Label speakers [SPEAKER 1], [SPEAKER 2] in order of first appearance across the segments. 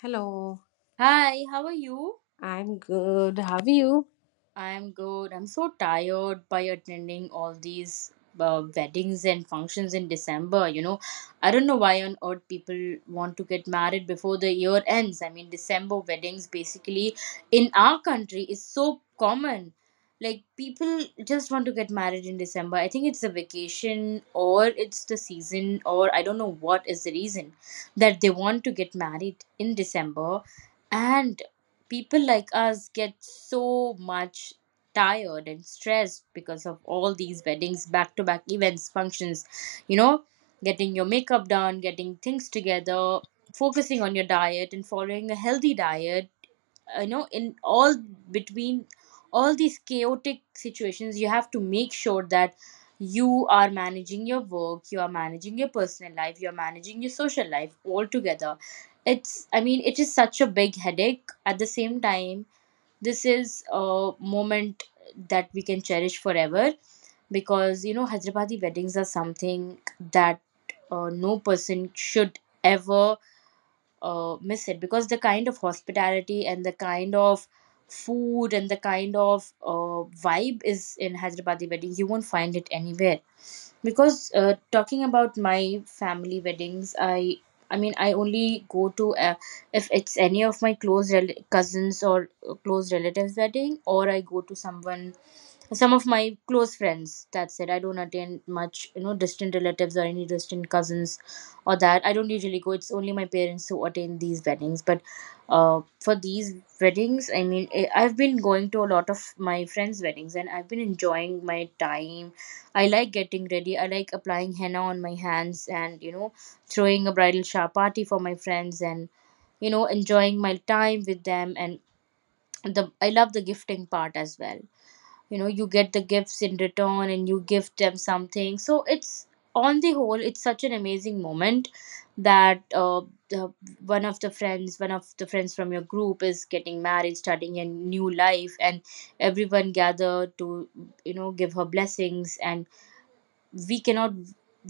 [SPEAKER 1] Hello,
[SPEAKER 2] Hi, how are you?
[SPEAKER 1] I'm good. How are you?
[SPEAKER 2] I'm good. I'm so tired by attending all these weddings and functions in December. You know, I don't know why on earth people want to get married before the year ends. I mean, December weddings basically in our country is so common. Like, people just want to get married in December. I think it's a vacation or it's the season or I don't know what is the reason that they want to get married in December. And people like us get so much tired and stressed because of all these weddings back to back events functions, you know, getting your makeup done, getting things together, focusing on your diet and following a healthy diet, you know, in all between all these chaotic situations you have to make sure that you are managing your work, you are managing your personal life, you are managing your social life all together. It's, I mean, it is such a big headache. At the same time, this is a moment that we can cherish forever, because you know Hyderabadi weddings are something that no person should ever miss it, because the kind of hospitality and the kind of food and the kind of vibe is in Hyderabadi wedding. You won't find it anywhere. Because talking about my family weddings, I mean I only go to, if it's any of my close cousins or close relatives wedding, or I go to someone, some of my close friends, that's it. I don't attend much, you know, distant relatives or any distant cousins or that, I don't usually go. It's only my parents who attend these weddings. But for these weddings, I mean, I've been going to a lot of my friends weddings and I've been enjoying my time. I like getting ready, I like applying henna on my hands, and throwing a bridal shower party for my friends, and enjoying my time with them. And the I love the gifting part as well. You know, you get the gifts in return and you give them something, so it's, on the whole, it's such an amazing moment that, the, one of the friends from your group is getting married, starting a new life, and everyone gathered to, you know, give her blessings. And we cannot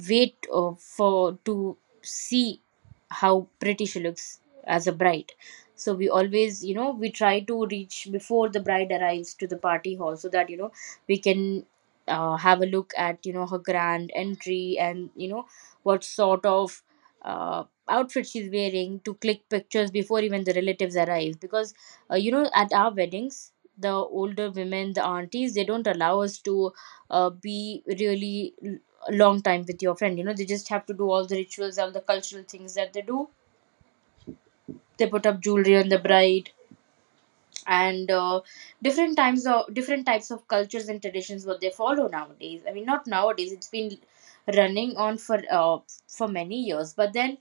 [SPEAKER 2] wait for to see how pretty she looks as a bride. So we always, you know, we try to reach before the bride arrives to the party hall, so that, you know, we can have a look at, you know, her grand entry and, you know, what sort of outfit she's wearing, to click pictures before even the relatives arrive. Because you know, at our weddings, the older women, the aunties, they don't allow us to be really long time with your friend. You know, they just have to do all the rituals, all the cultural things that they do. They put up jewelry on the bride, and different times of different types of cultures and traditions what they follow nowadays. I mean, not nowadays. It's been running on for many years, but then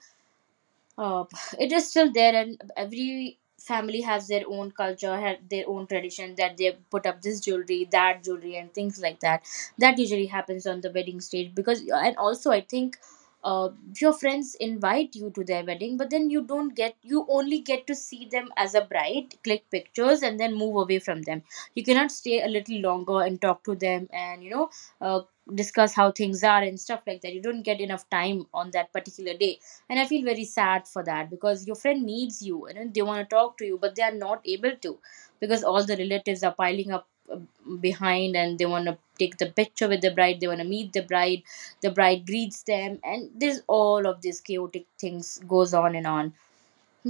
[SPEAKER 2] uh, it is still there, and every family has their own culture, had their own tradition, that they put up this jewelry, that jewelry, and things like that, that usually happens on the wedding stage. Because and also I think, uh, your friends invite you to their wedding, but then you don't get, you only get to see them as a bride, click pictures, and then move away from them. You cannot stay a little longer and talk to them and, you know, uh, discuss how things are and stuff like that. You don't get enough time on that particular day, and I feel very sad for that, because your friend needs you and then they want to talk to you, but they are not able to, because all the relatives are piling up behind, and they want to take the picture with the bride, they want to meet the bride, the bride greets them, and there's all of these chaotic things goes on and on.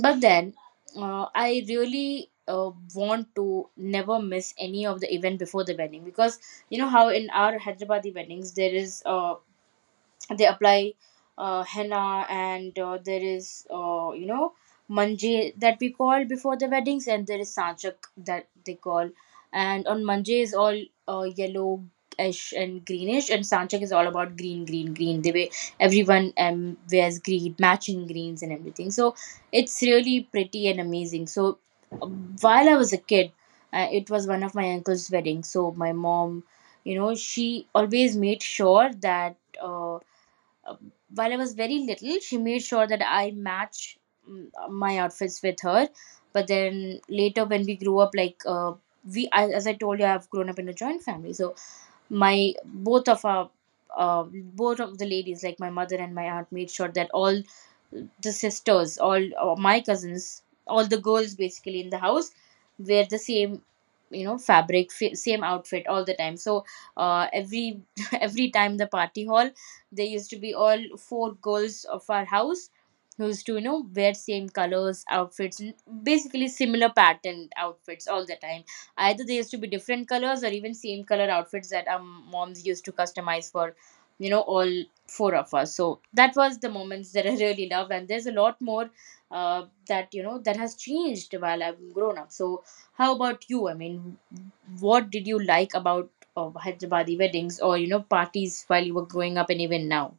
[SPEAKER 2] But then I really want to never miss any of the event before the wedding, because you know how in our Hyderabadi weddings there is a, they apply henna, and there is, you know, manje that we call before the weddings, and there is sanchak that they call. And on manje is all yellow and greenish, and sanchak is all about green, green, green. They way everyone wears green, matching greens and everything, so it's really pretty and amazing. So while I was a kid, it was one of my uncle's weddings, so my mom, you know, she always made sure that, while I was very little, she made sure that I match my outfits with her. But then later, when we grew up, like, I, as I told you, I've grown up in a joint family, so my both of our both of the ladies, like my mother and my aunt, made sure that all the sisters, all or my cousins, all the girls basically in the house, wear the same, you know, same outfit all the time. So every every time the party hall, there used to be all four girls of our house who used to, you know, wear same colors outfits, basically similar patterned outfits all the time. Either they used to be different colors or even same color outfits that our moms used to customize for, you know, all four of us. So that was the moments that I really loved. And there's a lot more that, you know, that has changed while I've grown up. So how about you? I mean, what did you like about Hyderabadi weddings, or, you know, parties while you were growing up and even now?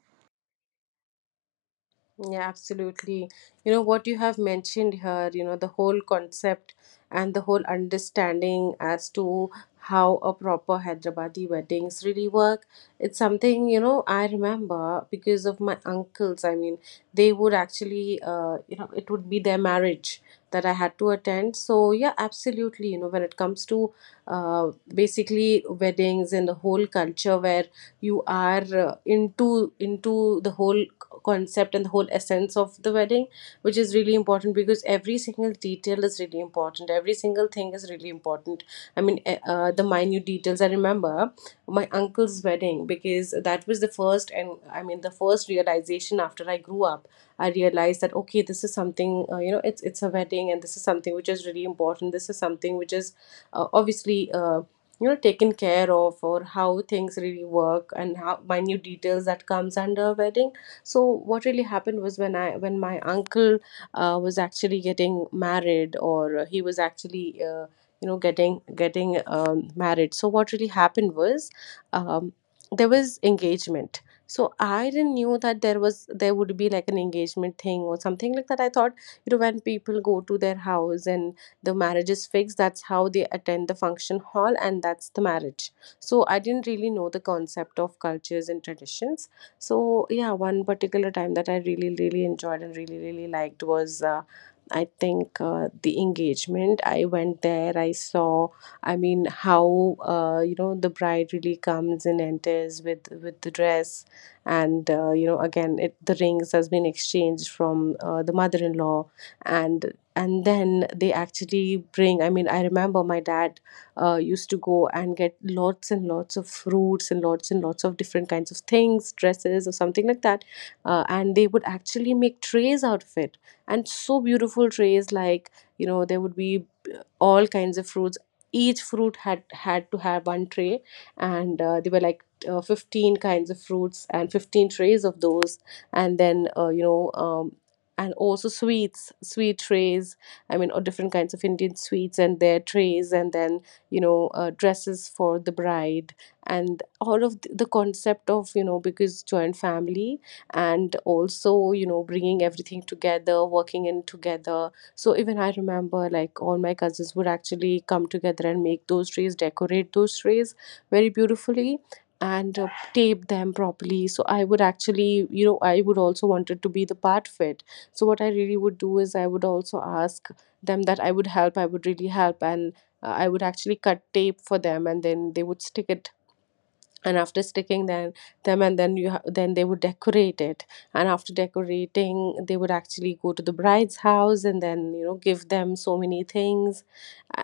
[SPEAKER 1] Yeah, absolutely. You know what you have mentioned here, you know, the whole concept and the whole understanding as to how a proper Hyderabadi weddings really work. It's something, you know, I remember because of my uncles. I mean, they would actually, you know, it would be their marriage that I had to attend. So, yeah, absolutely. You know, when it comes to basically weddings and the whole culture where you are into the whole concept and the whole essence of the wedding, which is really important because every single detail is really important, every single thing is really important. I mean, the minute details. I remember my uncle's wedding because that was the first, and I mean the first realization after I grew up. I realized that, okay, this is something, you know, it's a wedding and this is something which is really important, this is something which is obviously, you know, taken care of, or how things really work and how minute details that comes under a wedding. So what really happened was, when I when my uncle was actually getting married, or he was actually, you know, getting married. So what really happened was, um, there was engagement. So I didn't knew that there was there would be like an engagement thing or something like that. I thought, you know, when people go to their house and the marriage is fixed, that's how they attend the function hall, and that's the marriage. So I didn't really know the concept of cultures and traditions. So yeah, one particular time that I really really enjoyed and really really liked was, I think, the engagement. I went there, I saw. I mean, how, you know, the bride really comes and enters with the dress, and, you know, again, it the rings has been exchanged from, the mother-in-law, and then they actually bring. I mean, I remember my dad used to go and get lots and lots of fruits and lots of different kinds of things, dresses or something like that. And they would actually make trays out of it. And so beautiful trays, like, you know, there would be all kinds of fruits. Each fruit had to have one tray, and there were like 15 kinds of fruits and 15 trays of those. And then, you know, and also sweets, sweet trays, I mean, or different kinds of Indian sweets and their trays. And then, you know, dresses for the bride. And all of the concept of, you know, because joint family, and also, you know, bringing everything together, working in together. So even I remember like all my cousins would actually come together and make those trays, decorate those trays very beautifully. And tape them properly. So I would actually, you know, I would also wanted to be the part of it. So what I really would do is, I would also ask them that I would help, I would really help. And I would actually cut tape for them, and then they would stick it. And after sticking, then them and then you ha- then they would decorate it. And after decorating, they would actually go to the bride's house, and then, you know, give them so many things.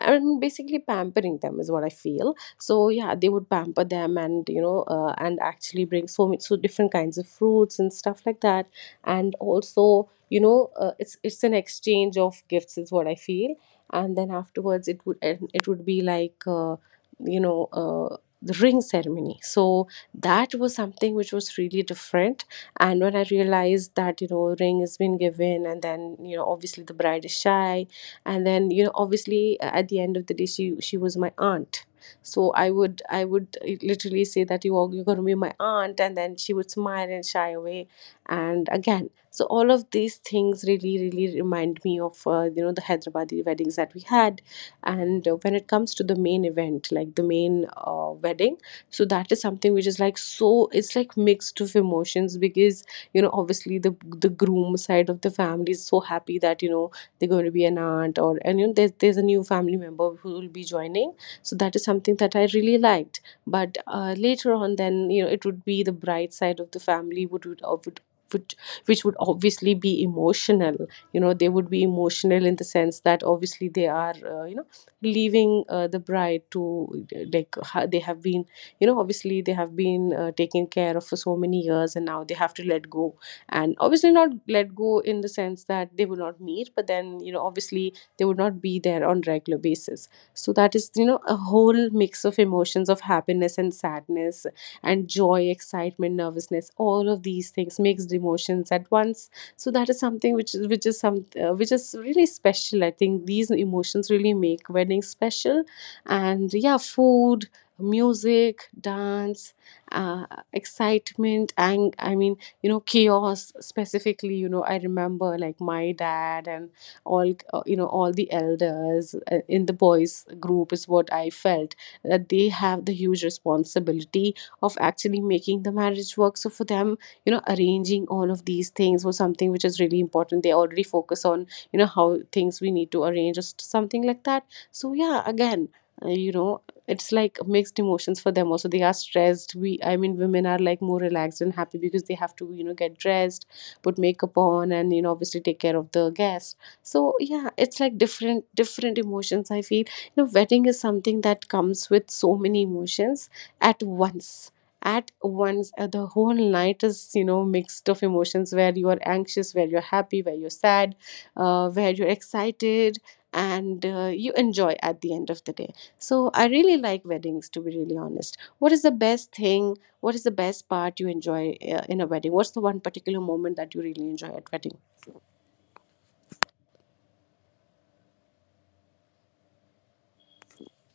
[SPEAKER 1] And basically pampering them is what I feel. So yeah, they would pamper them, and, you know, and actually bring so many so different kinds of fruits and stuff like that. And also, you know, it's an exchange of gifts is what I feel. And then afterwards it would and it would be like, you know, the ring ceremony. So that was something which was really different. And when I realized that, you know, ring has been given, and then, you know, obviously the bride is shy, and then, you know, obviously, at the end of the day, she was my aunt. So I would, literally say that you are, you're going to be my aunt, and then she would smile and shy away. And again, so all of these things really really remind me of, you know, the Hyderabadi weddings that we had. And when it comes to the main event, like the main, wedding, so that is something which is like, so it's like mixed of emotions, because, you know, obviously the groom side of the family is so happy that, you know, they're going to be an aunt, or and, you know, there's a new family member who will be joining. So that is something that I really liked. But later on, then, you know, it would be the bride side of the family would would, which would obviously be emotional. You know, they would be emotional in the sense that obviously they are, you know, leaving, the bride to, they have been, you know, obviously they have been, taken care of for so many years, and now they have to let go. And obviously not let go in the sense that they will not meet, but then, you know, obviously they would not be there on regular basis. So that is, you know, a whole mix of emotions of happiness and sadness, and joy, excitement, nervousness, all of these things, mixed emotions at once. So that is something which is, which is some which is really special. I think these emotions really make weddings special. And yeah, food, music, dance, uh, excitement, and I mean, you know, chaos specifically. You know, I remember like my dad and all, you know, all the elders, in the boys group is what I felt, that they have the huge responsibility of actually making the marriage work. So for them, you know, arranging all of these things was something which is really important. They already focus on, you know, how things we need to arrange, or something like that. So yeah, again, you know, it's like mixed emotions for them also. They are stressed. We I mean, women are like more relaxed and happy because they have to, you know, get dressed, put makeup on, and, you know, obviously take care of the guests. So yeah, it's like different different emotions I feel. You know, wedding is something that comes with so many emotions at once. At once, the whole night is, you know, mixed of emotions, where you are anxious, where you're happy, where you're sad, where you're excited, and you enjoy at the end of the day. So I really like weddings, to be really honest. What is the best thing, what is the best part you enjoy, in a wedding? What's the one particular moment that you really enjoy at wedding?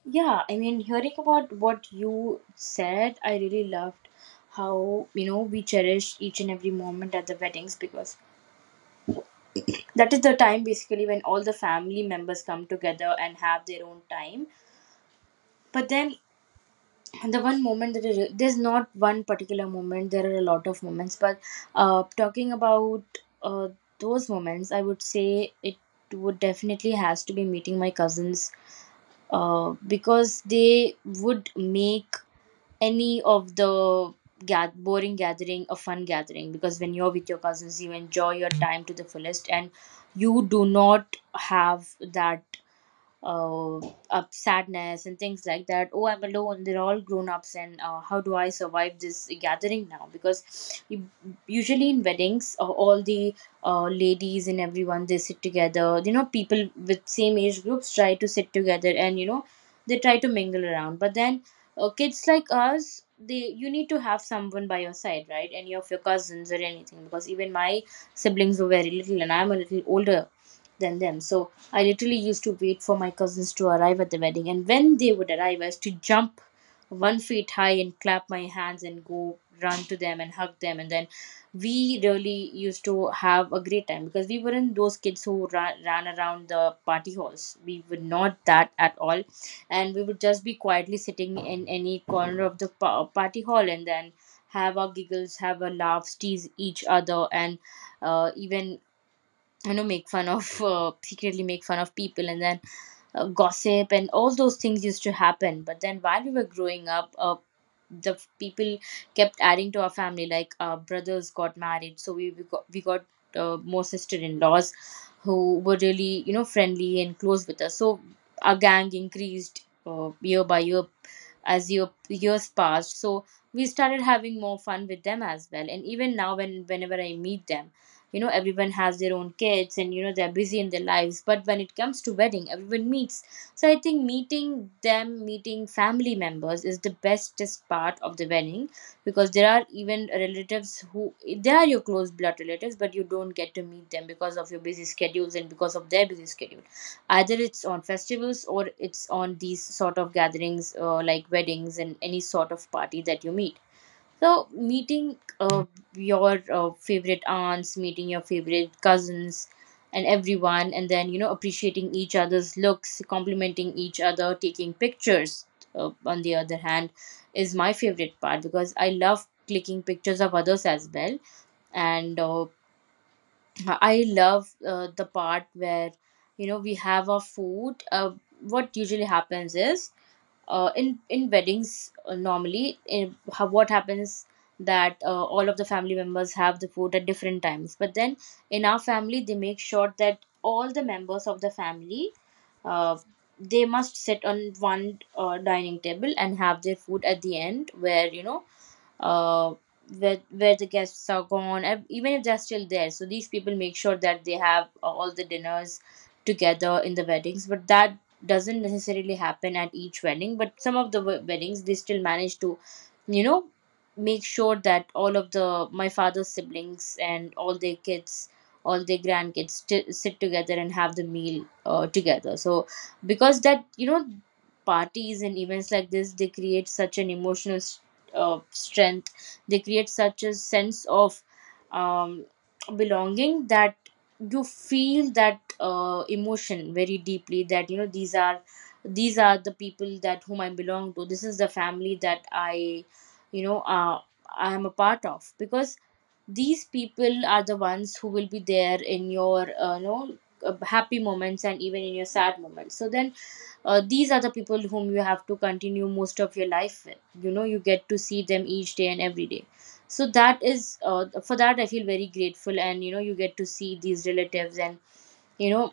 [SPEAKER 2] Yeah, I mean, hearing about what you said, I really loved how, you know, we cherish each and every moment at the weddings, because that is the time basically when all the family members come together and have their own time. But then the one moment that is, there's not one particular moment, there are a lot of moments, but talking about uh, those moments, I would say it would definitely has to be meeting my cousins, because they would make any of the boring gathering a fun gathering, because when you're with your cousins you enjoy your time to the fullest, and you do not have that uh, up sadness and things like that, oh I'm alone, they're all grown ups, and how do I survive this gathering now. Because usually in weddings, all the ladies and everyone, they sit together, you know, people with same age groups try to sit together, and, you know, they try to mingle around. But then kids like us, they, you need to have someone by your side, right, any of your cousins or anything, because even my siblings were very little, and I'm a little older than them. So I literally used to wait for my cousins to arrive at the wedding, and when they would arrive, I used to jump 1 feet high and clap my hands and go run to them and hug them. And then we really used to have a great time, because we weren't those kids who ran around the party halls. We were not that at all. And we would just be quietly sitting in any corner of the party hall and then have our giggles, have our laughs, tease each other, and even make fun of, secretly make fun of people, and then gossip, and all those things used to happen. But then while we were growing up, people kept adding to our family. Like our brothers got married, so we got more sister-in-laws who were really, you know, friendly and close with us, so our gang increased year by year, as years passed. So we started having more fun with them as well, and even now when whenever I meet them, you know, everyone has their own kids and, you know, they're busy in their lives, but when it comes to wedding, everyone meets. So I think meeting them, meeting family members, is the bestest part of the wedding, because there are even relatives who, they are your close blood relatives, but you don't get to meet them because of your busy schedules and because of their busy schedule. Either it's on festivals or it's on these sort of gatherings, like weddings and any sort of party, that you meet. So, meeting, your favorite aunts, meeting your favorite cousins, and everyone, and then, you know, appreciating each other's looks, complimenting each other, taking pictures. On the other hand, is my favorite part, because I love clicking pictures of others as well, and I love the part where, you know, we have our food. What usually happens is, in weddings, normally, what happens, that all of the family members have the food at different times, but then in our family they make sure that all the members of the family, uh, they must sit on one dining table and have their food at the end, where, you know, uh, where the guests are gone, and even if they're still there. So these people make sure that they have, all the dinners together in the weddings, but that doesn't necessarily happen at each wedding. But some of the weddings, they still manage to, you know, make sure that all of the, my father's siblings, and all their kids, all their grandkids sit together and have the meal together. So because that, you know, parties and events like this, they create such an emotional strength. They create such a sense of um, belonging, that you feel that emotion very deeply. That, you know, these are, these are the people that whom I belong to. This is the family that I, you know, uh, I am a part of, because these people are the ones who will be there in your happy moments, and even in your sad moments. So then, these are the people whom you have to continue most of your life with. You know, you get to see them each day and every day. So that is, for that I feel very grateful. And, you know, you get to see these relatives, and, you know,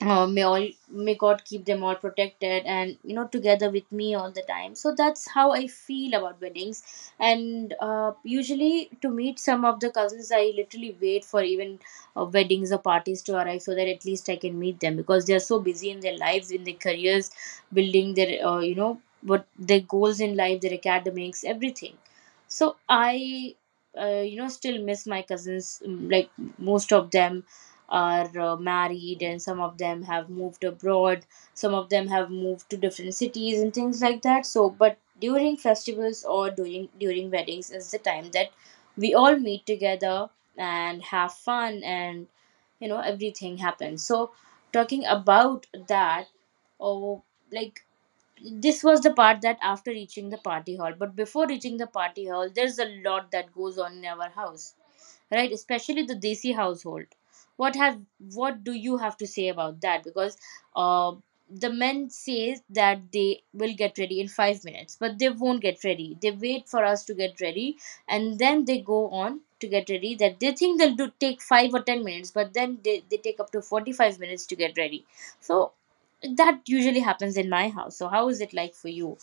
[SPEAKER 2] may God keep them all protected, and, you know, together with me all the time. So that's how I feel about weddings. And usually to meet some of the cousins, I literally wait for even weddings or parties to arrive, so that at least I can meet them, because they are so busy in their lives, in their careers, building their, you know what their goals in life, their academics, everything. So I, you know, still miss my cousins. Like, most of them are married, and some of them have moved abroad, some of them have moved to different cities, and things like that. So but during festivals or during weddings is the time that we all meet together and have fun, and, you know, everything happens. So, talking about that, or like this was the part that after reaching the party hall. But before reaching the party hall, there's a lot that goes on in our house, right? Especially the desi household. what have what do you have to say about that? Because, uh, the men says that they will get ready in 5 minutes, but they won't get ready, they wait for us to get ready, and then they go on to get ready. That They think they'll do take 5 or 10 minutes, but then they take up to 45 minutes to get ready. So that usually happens in my house. So how is it like for you?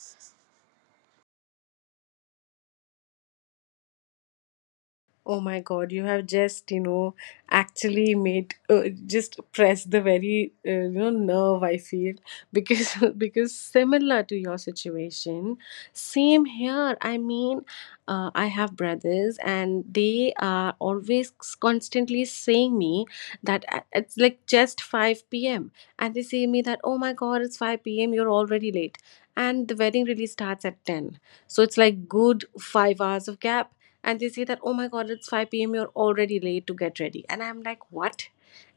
[SPEAKER 1] Oh my God, you have just, you know, actually made, just press the very, you know, nerve I feel, because because similar to your situation, same here. I mean, I have brothers and they are always constantly saying me that, it's like just 5 p.m., and they say me that, oh my God, it's 5 p.m. You're already late. And the wedding really starts at 10. So it's like good 5 hours of gap, and they say that, oh my God, it's 5 p.m., you're already late to get ready, and I'm like, what?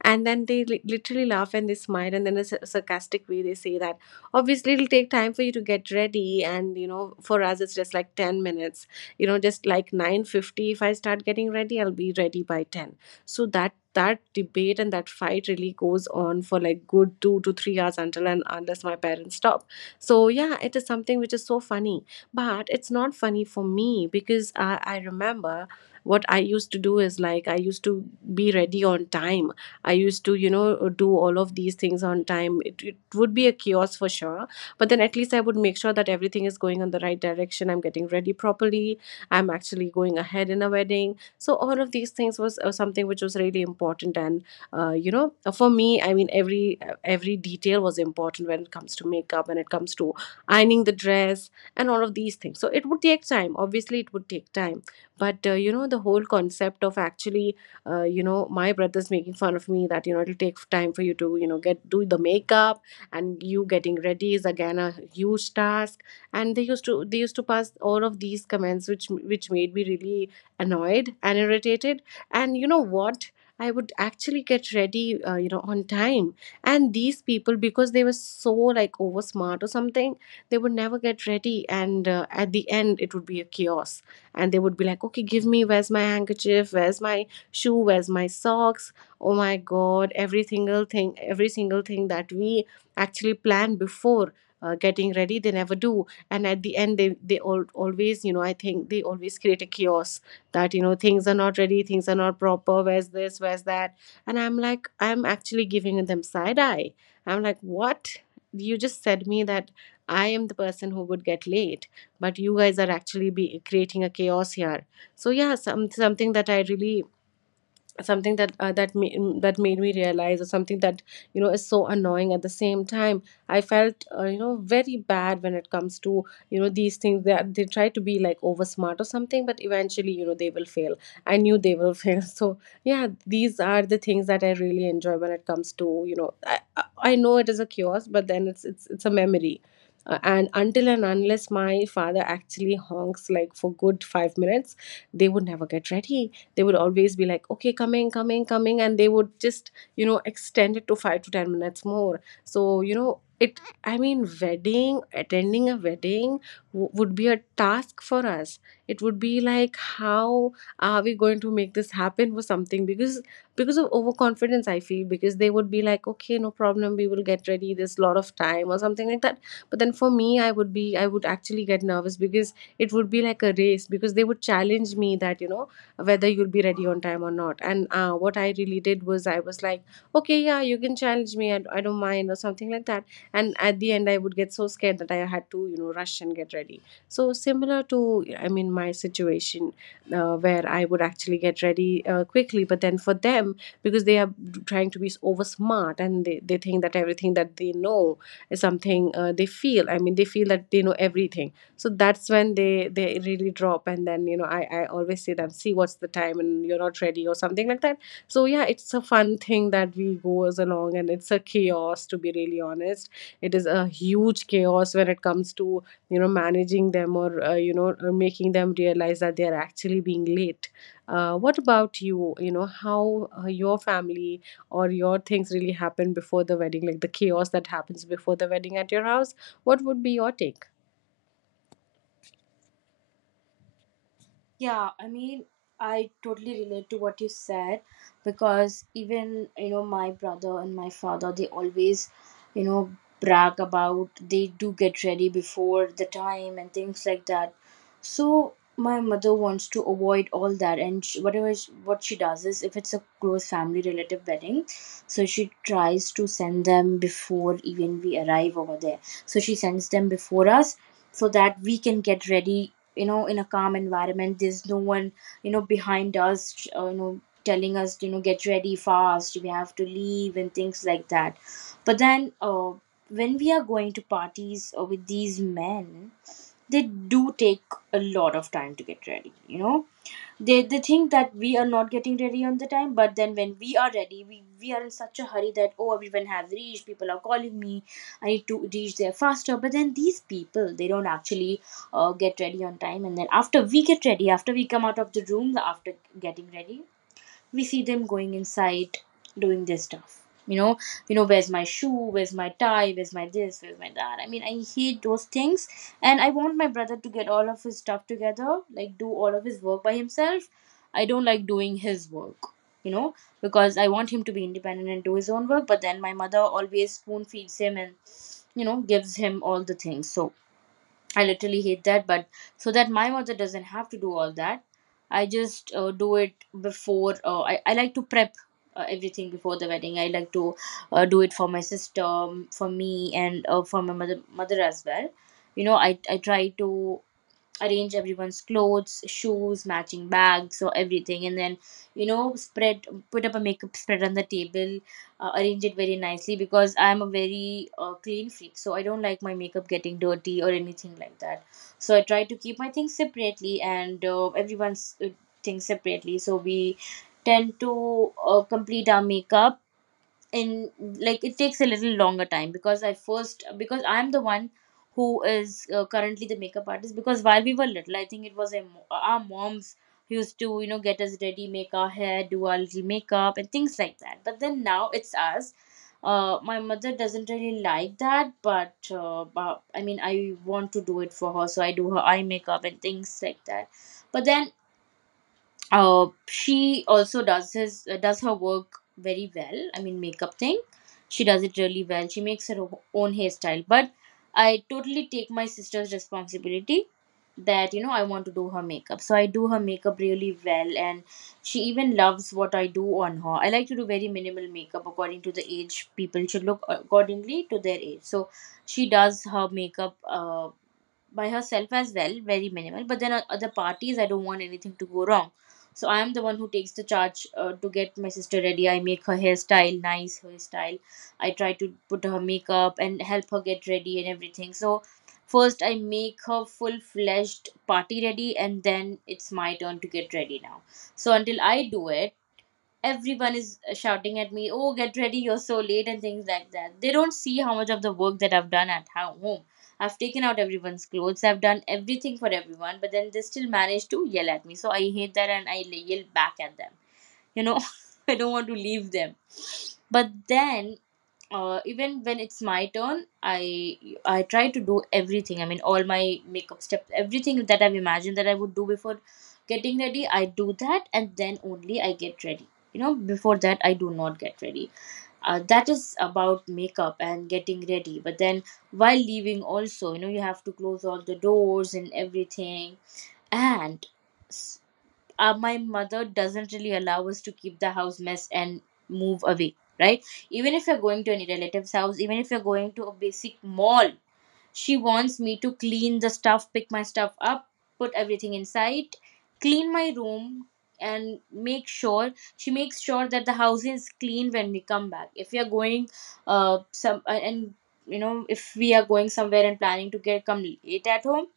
[SPEAKER 1] And then they literally laugh and they smile, and then a sarcastic way they say that obviously it'll take time for you to get ready, and you know, for us it's just like 10 minutes. You know, just like 9:50, if I start getting ready, I'll be ready by 10. So that, debate and that fight really goes on for like good 2 to 3 hours, until and unless my parents stop. So yeah, it is something which is so funny, but it's not funny for me because I remember what I used to do is, like, I used to be ready on time. I used to, you know, do all of these things on time. It would be a chaos for sure. But then at least I would make sure that everything is going in the right direction. I'm getting ready properly. I'm actually going ahead in a wedding. So all of these things was, something which was really important. And, you know, for me, I mean, every detail was important when it comes to makeup, when it comes to ironing the dress and all of these things. So it would take time. Obviously, it would take time. But, you know, the whole concept of actually you know, my brother's making fun of me that, you know, it'll take time for you to, you know, get do the makeup and you getting ready is again a huge task. And they used to pass all of these comments which made me really annoyed and irritated. And you know what, I would actually get ready, you know, on time. And these people, because they were so like over smart or something, they would never get ready. And at the end, it would be a chaos. And they would be like, okay, give me, where's my handkerchief? Where's my shoe, where's my socks? Oh my god, every single thing, every single thing that we actually plan before getting ready, they never do. And at the end, they always, you know, I think they always create a chaos, that, you know, things are not ready, things are not proper, where's this, where's that. And I'm like, I'm actually giving them side eye. I'm like, what, you just said me that I am the person who would get late, but you guys are actually be creating a chaos here. So yeah, something that I really, something that that made me realize, or something that, you know, is so annoying. At the same time, I felt, you know, very bad when it comes to, you know, these things that they try to be like over smart or something, but eventually, you know, they will fail. I knew they will fail. So yeah, these are the things that I really enjoy when it comes to, you know, I know it is a kiosk, but then it's a memory. And until and unless my father actually honks like for good 5 minutes, they would never get ready. They would always be like, okay, coming, coming, coming, and they would just, you know, extend it to 5 to 10 minutes more. So you know it, I mean, wedding, attending a wedding would be a task for us. It would be like, how are we going to make this happen? For something, because of overconfidence, I feel, because they would be like, okay, no problem, we will get ready, there's a lot of time or something like that. But then for me, I would actually get nervous, because it would be like a race, because they would challenge me that, you know, whether you'll be ready on time or not. And what I really did was, I was like, okay, yeah, you can challenge me, I don't mind or something like that. And at the end, I would get so scared that I had to, you know, rush and get ready. So similar to, I mean, my situation, where I would actually get ready quickly. But then for them, because they are trying to be over smart, and they think that everything that they know is something, they feel, I mean, they feel that they know everything. So that's when they really drop. And then, you know, I always say them, see what's the time and you're not ready or something like that. So yeah, it's a fun thing that we goes along, and it's a chaos, to be really honest. It is a huge chaos when it comes to, you know, managing them, or you know, or making them realize that they are actually being late. What about you, you know, how your family or your things really happen before the wedding, like the chaos that happens before the wedding at your house? What would be your take?
[SPEAKER 2] Yeah, I mean, I totally relate to what you said, because even, you know, my brother and my father, they always, you know, brag about they do get ready before the time and things like that. So my mother wants to avoid all that, and what she does is, if it's a close family relative wedding, so she tries to send them before even we arrive over there. So she sends them before us, so that we can get ready, you know, in a calm environment. There's no one, you know, behind us, you know, telling us, you know, get ready fast, we have to leave, and things like that. But then, when we are going to parties with these men, they do take a lot of time to get ready, you know. They think that we are not getting ready on the time, but then when we are ready, we are in such a hurry that, oh, everyone has reached, people are calling me, I need to reach there faster. But then these people, they don't actually get ready on time. And then after we get ready, after we come out of the room, after getting ready, we see them going inside doing their stuff, you know. You know, where's my shoe, where's my tie, where's my this, where's my that. I mean, I hate those things. And I want my brother to get all of his stuff together, like do all of his work by himself. I don't like doing his work, you know, because I want him to be independent and do his own work. But then my mother always spoon feeds him, and, you know, gives him all the things. So I literally hate that. But so that my mother doesn't have to do all that, I just do it before. I like to prep everything before the wedding. I like to do it for my sister, for me, and for my mother as well. You know, I try to arrange everyone's clothes, shoes, matching bags, or everything, and then, you know, spread put up a makeup spread on the table, arrange it very nicely, because I'm a very clean freak, so I don't like my makeup getting dirty or anything like that. So I try to keep my things separately, and everyone's things separately. So we tend to complete our makeup in, like, it takes a little longer time, because I first, because I'm the one who is currently the makeup artist. Because while we were little, I think it was a, our moms used to, you know, get us ready, make our hair, do our little makeup and things like that, but then now it's us. My mother doesn't really like that, but I mean, I want to do it for her, so I do her eye makeup and things like that. But then, she also does his does her work very well, I mean, makeup thing, she does it really well. She makes her own hairstyle. But I totally take my sister's responsibility, that, you know, I want to do her makeup, so I do her makeup really well, and she even loves what I do on her. I like to do very minimal makeup according to the age. People should look accordingly to their age. So she does her makeup by herself as well, very minimal. But then at other parties, I don't want anything to go wrong. So I am the one who takes the charge to get my sister ready. I make her hairstyle, nice hairstyle. I try to put her makeup and help her get ready and everything. So first I make her full fledged party ready, and then it's my turn to get ready now. So until I do it, everyone is shouting at me, oh get ready, you're so late and things like that. They don't see how much of the work that I've done at home. I've taken out everyone's clothes, I've done everything for everyone, but then they still manage to yell at me. So I hate that, and I yell back at them, you know. I don't want to leave them, but then even when it's my turn, I try to do everything. I mean, all my makeup steps, everything that I've imagined that I would do before getting ready, I do that, and then only I get ready, you know. Before that, I do not get ready. That is about makeup and getting ready. But then while leaving also, you know, you have to close all the doors and everything. And, s- my mother doesn't really allow us to keep the house mess and move away, right? Even if you're going to any relative's house, even if you're going to a basic mall, she wants me to clean the stuff, pick my stuff up, put everything inside, clean my room, and make sure, she makes sure that the house is clean when we come back. If we are going some and, you know, if we are going somewhere and planning to get come late at home,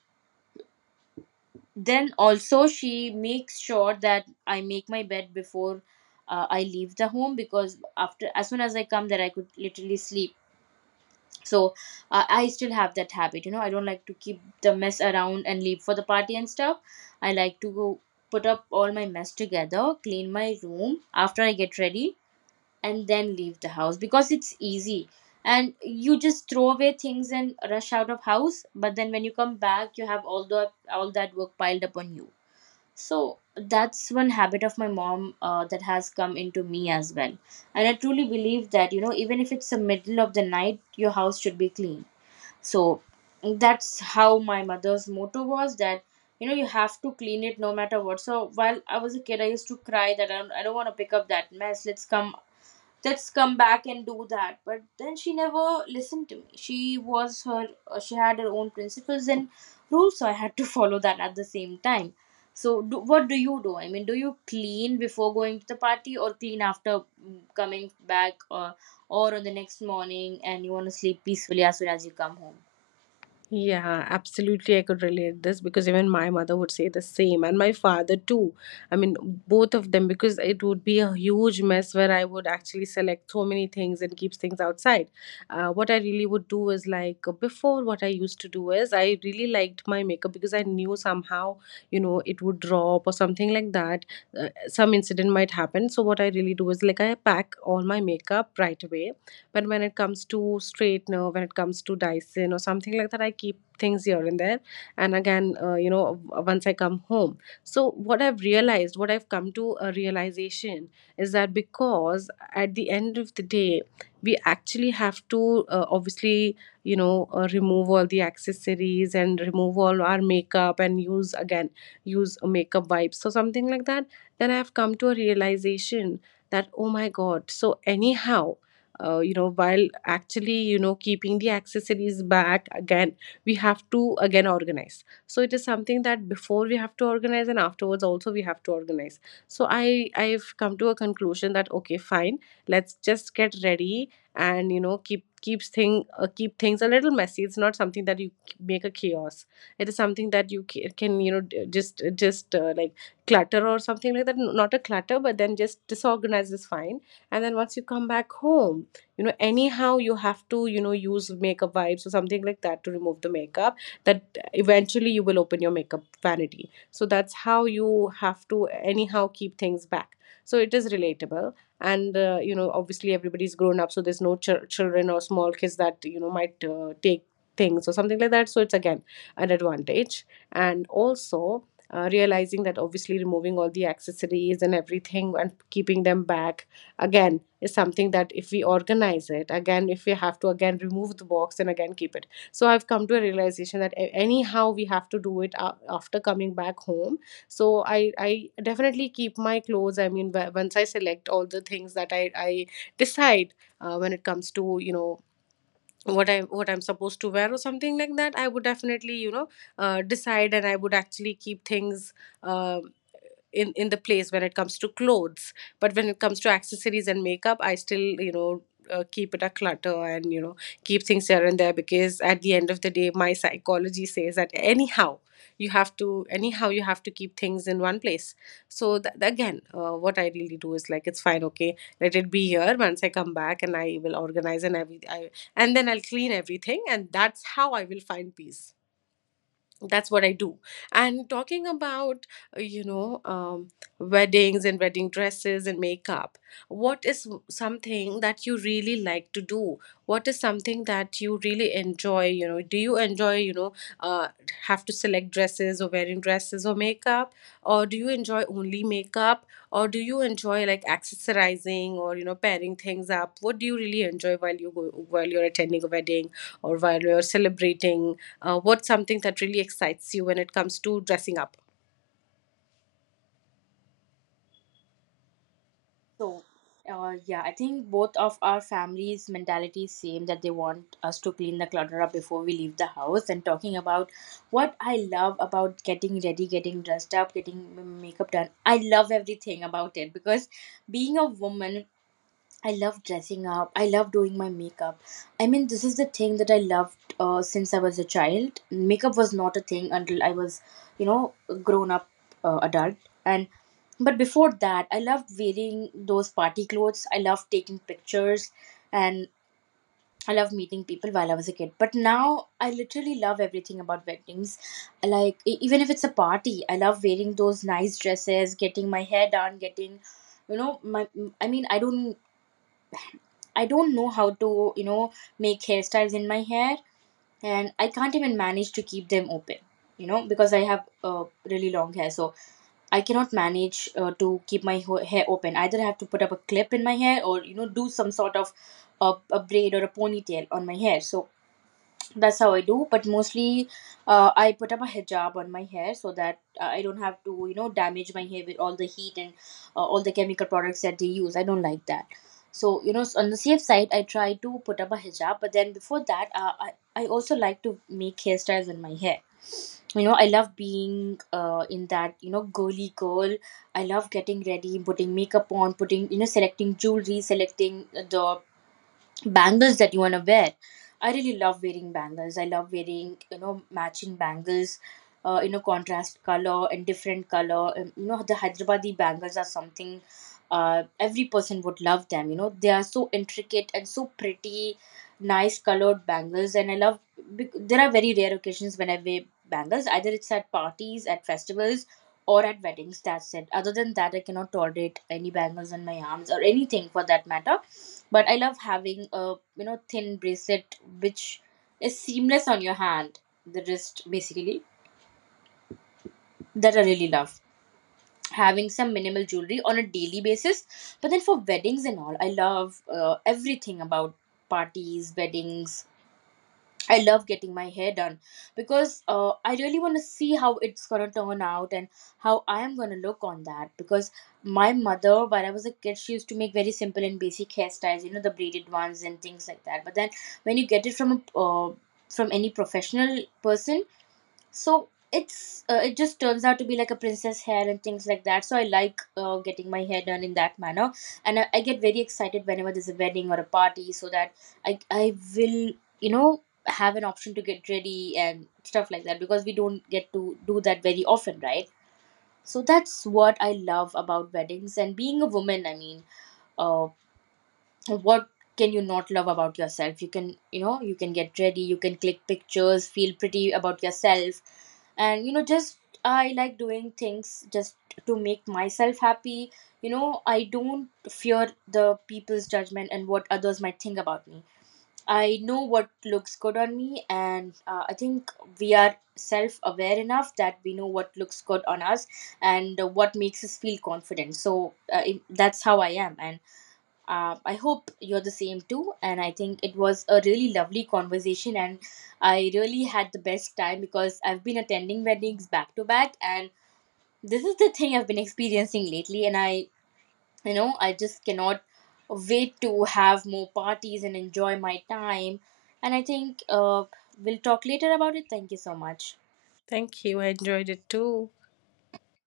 [SPEAKER 2] then also she makes sure that I make my bed before I leave the home. Because after as Soon as I come there I could literally sleep. So I still have that habit. You know, I don't like to keep the mess around and leave for the party and stuff. I like to go put up all my mess together, clean my room after I get ready, and then leave the house because it's easy. And you just throw away things and rush out of house, but then when you come back, you have all that work piled upon you. So that's one habit of my mom that has come into me as well. And I truly believe that, you know, even if it's the middle of the night, your house should be clean. So that's how my mother's motto was that, you know, you have to clean it no matter what. So while I was a kid, I used to cry that I don't want to pick up that mess. Let's come back and do that, but then she never listened to me. She had her own principles and rules, so I had to follow that at the same time. So what do you do? I mean, do you clean before going to the party or clean after, coming back, or on the next morning, and you want to sleep peacefully as soon as you come home?
[SPEAKER 1] Yeah, absolutely. I could relate this, because even my mother would say the same, and my father too. I mean, both of them, because it would be a huge mess where I would actually select so many things and keep things outside. What I really would do is like, before, what I used to do is, I really liked my makeup, because I knew somehow, you know, it would drop or something like that. Some incident might happen. So what I really do is like, I pack all my makeup right away. But when it comes to straightener, when it comes to Dyson or something like that, I keep things here and there. And again, you know, once I come home. So what I've realized, what I've come to a realization is that, because at the end of the day, we actually have to, obviously, you know, remove all the accessories and remove all our makeup, and use again, use a makeup wipes or something like that. Then I've come to a realization that, oh my god, so anyhow, you know, while actually, you know, keeping the accessories back again, we have to again organize. So it is something that before we have to organize and afterwards also we have to organize. So I've come to a conclusion that, okay, fine, let's just get ready, and you know, keep things a little messy. It's not something that you make a chaos. It is something that you can, you know, d- just like, clutter or something like that. Not a clutter, but then just disorganize is fine. And then once you come back home, you know, anyhow you have to, you know, use makeup wipes or something like that to remove the makeup, that eventually you will open your makeup vanity. So that's how you have to anyhow keep things back. So it is relatable. And you know, obviously everybody's grown up, so there's no children or small kids that, you know, might take things or something like that. So it's again an advantage. And also, realizing that, obviously, removing all the accessories and everything and keeping them back again is something that, if we organize it again, if we have to again remove the box and again keep it. So I've come to a realization that anyhow we have to do it after coming back home. So I definitely keep my clothes. I mean, once I select all the things that I decide, when it comes to, you know, what I, what I'm supposed to wear or something like that, I would definitely, you know, decide. And I would actually keep things uh, in the place when it comes to clothes. But when it comes to accessories and makeup, I still, you know, keep it a clutter, and you know, keep things here and there, because at the end of the day, my psychology says that anyhow, you have to, anyhow you have to keep things in one place. So th- again what I really do is like, it's fine, okay, let it be here, once I come back, and I will organize, and then I'll clean everything, and that's how I will find peace. That's what I do. And talking about, you know, weddings and wedding dresses and makeup, what is something that you really like to do? What is something that you really enjoy? You know, do you enjoy, you know, uh, have to select dresses, or wearing dresses, or makeup? Or do you enjoy only makeup? Or do you enjoy like accessorizing, or you know, pairing things up? What do you really enjoy while you go, while you're attending a wedding, or while you're celebrating? What's something that really excites you when it comes to dressing up?
[SPEAKER 2] So, yeah, I think both of our families' mentality is same, that they want us to clean the clutter up before we leave the house. And talking about what I love about getting ready, getting dressed up, getting makeup done, I love everything about it because, being a woman, I love dressing up. I love doing my makeup. I mean, this is the thing that I loved since I was a child. Makeup was not a thing until I was, you know, a grown up adult. And but before that I loved wearing those party clothes. I loved taking pictures, and I loved meeting people while I was a kid. But now I literally love everything about weddings. Like, even if it's a party, I love wearing those nice dresses, getting my hair done, getting, you know, my, I mean, I don't know how to, you know, make hairstyles in my hair, and I can't even manage to keep them open, you know, because I have uh, really long hair. So I cannot manage to keep my hair open. Either I have to put up a clip in my hair, or you know, do some sort of a braid or a ponytail on my hair. So that's how I do, but mostly I put up a hijab on my hair, so that I don't have to, you know, damage my hair with all the heat and all the chemical products that they use. I don't like that. So, you know, on the safe side, I try to put up a hijab, but then before that, I also like to make hairstyles in my hair. You know, I love being in that, you know, girly girl. I love getting ready, putting makeup on, putting, you know, selecting jewelry, selecting the bangles that you want to wear. I really love wearing bangles. I love wearing, you know, matching bangles, you know, contrast color and different color, and, you know, the hyderabadi bangles are something every person would love them. You know, they are so intricate and so pretty, nice colored bangles. And I love, there are very rare occasions when I wear bangles. Either it's at parties, at festivals, or at weddings. That's it. Other than that, I cannot tolerate any bangles on my arms or anything for that matter. But I love having a, you know, thin bracelet which is seamless on your hand, the wrist basically. That I really love. Having some minimal jewelry on a daily basis, but then for weddings and all, I love everything about parties, weddings. I love getting my hair done, because I really want to see how it's gonna turn out and how I am gonna look on that. Because my mother, when I was a kid, she used to make very simple and basic hairstyles, you know, the braided ones and things like that. But then when you get it from a from any professional person, so it's it just turns out to be like a princess hair and things like that. So I like getting my hair done in that manner, and I get very excited whenever there's a wedding or a party, so that I will, you know, have an option to get ready and stuff like that, because we don't get to do that very often, right? So that's what I love about weddings and being a woman. I mean, uh, what can you not love about yourself? You can, you know, you can get ready, you can click pictures, feel pretty about yourself, and you know, just I like doing things just to make myself happy. You know, I don't fear the people's judgment and what others might think about me. I know what looks good on me, and I think we are self-aware enough that we know what looks good on us, and what makes us feel confident. So that's how I am. And I hope you're the same too. And I think it was a really lovely conversation. And I really had the best time, because I've been attending weddings back to back. And this is the thing I've been experiencing lately. And you know, I just cannot wait to have more parties and enjoy my time. And I think we'll talk later about it. Thank you so much.
[SPEAKER 1] Thank you. I enjoyed it too.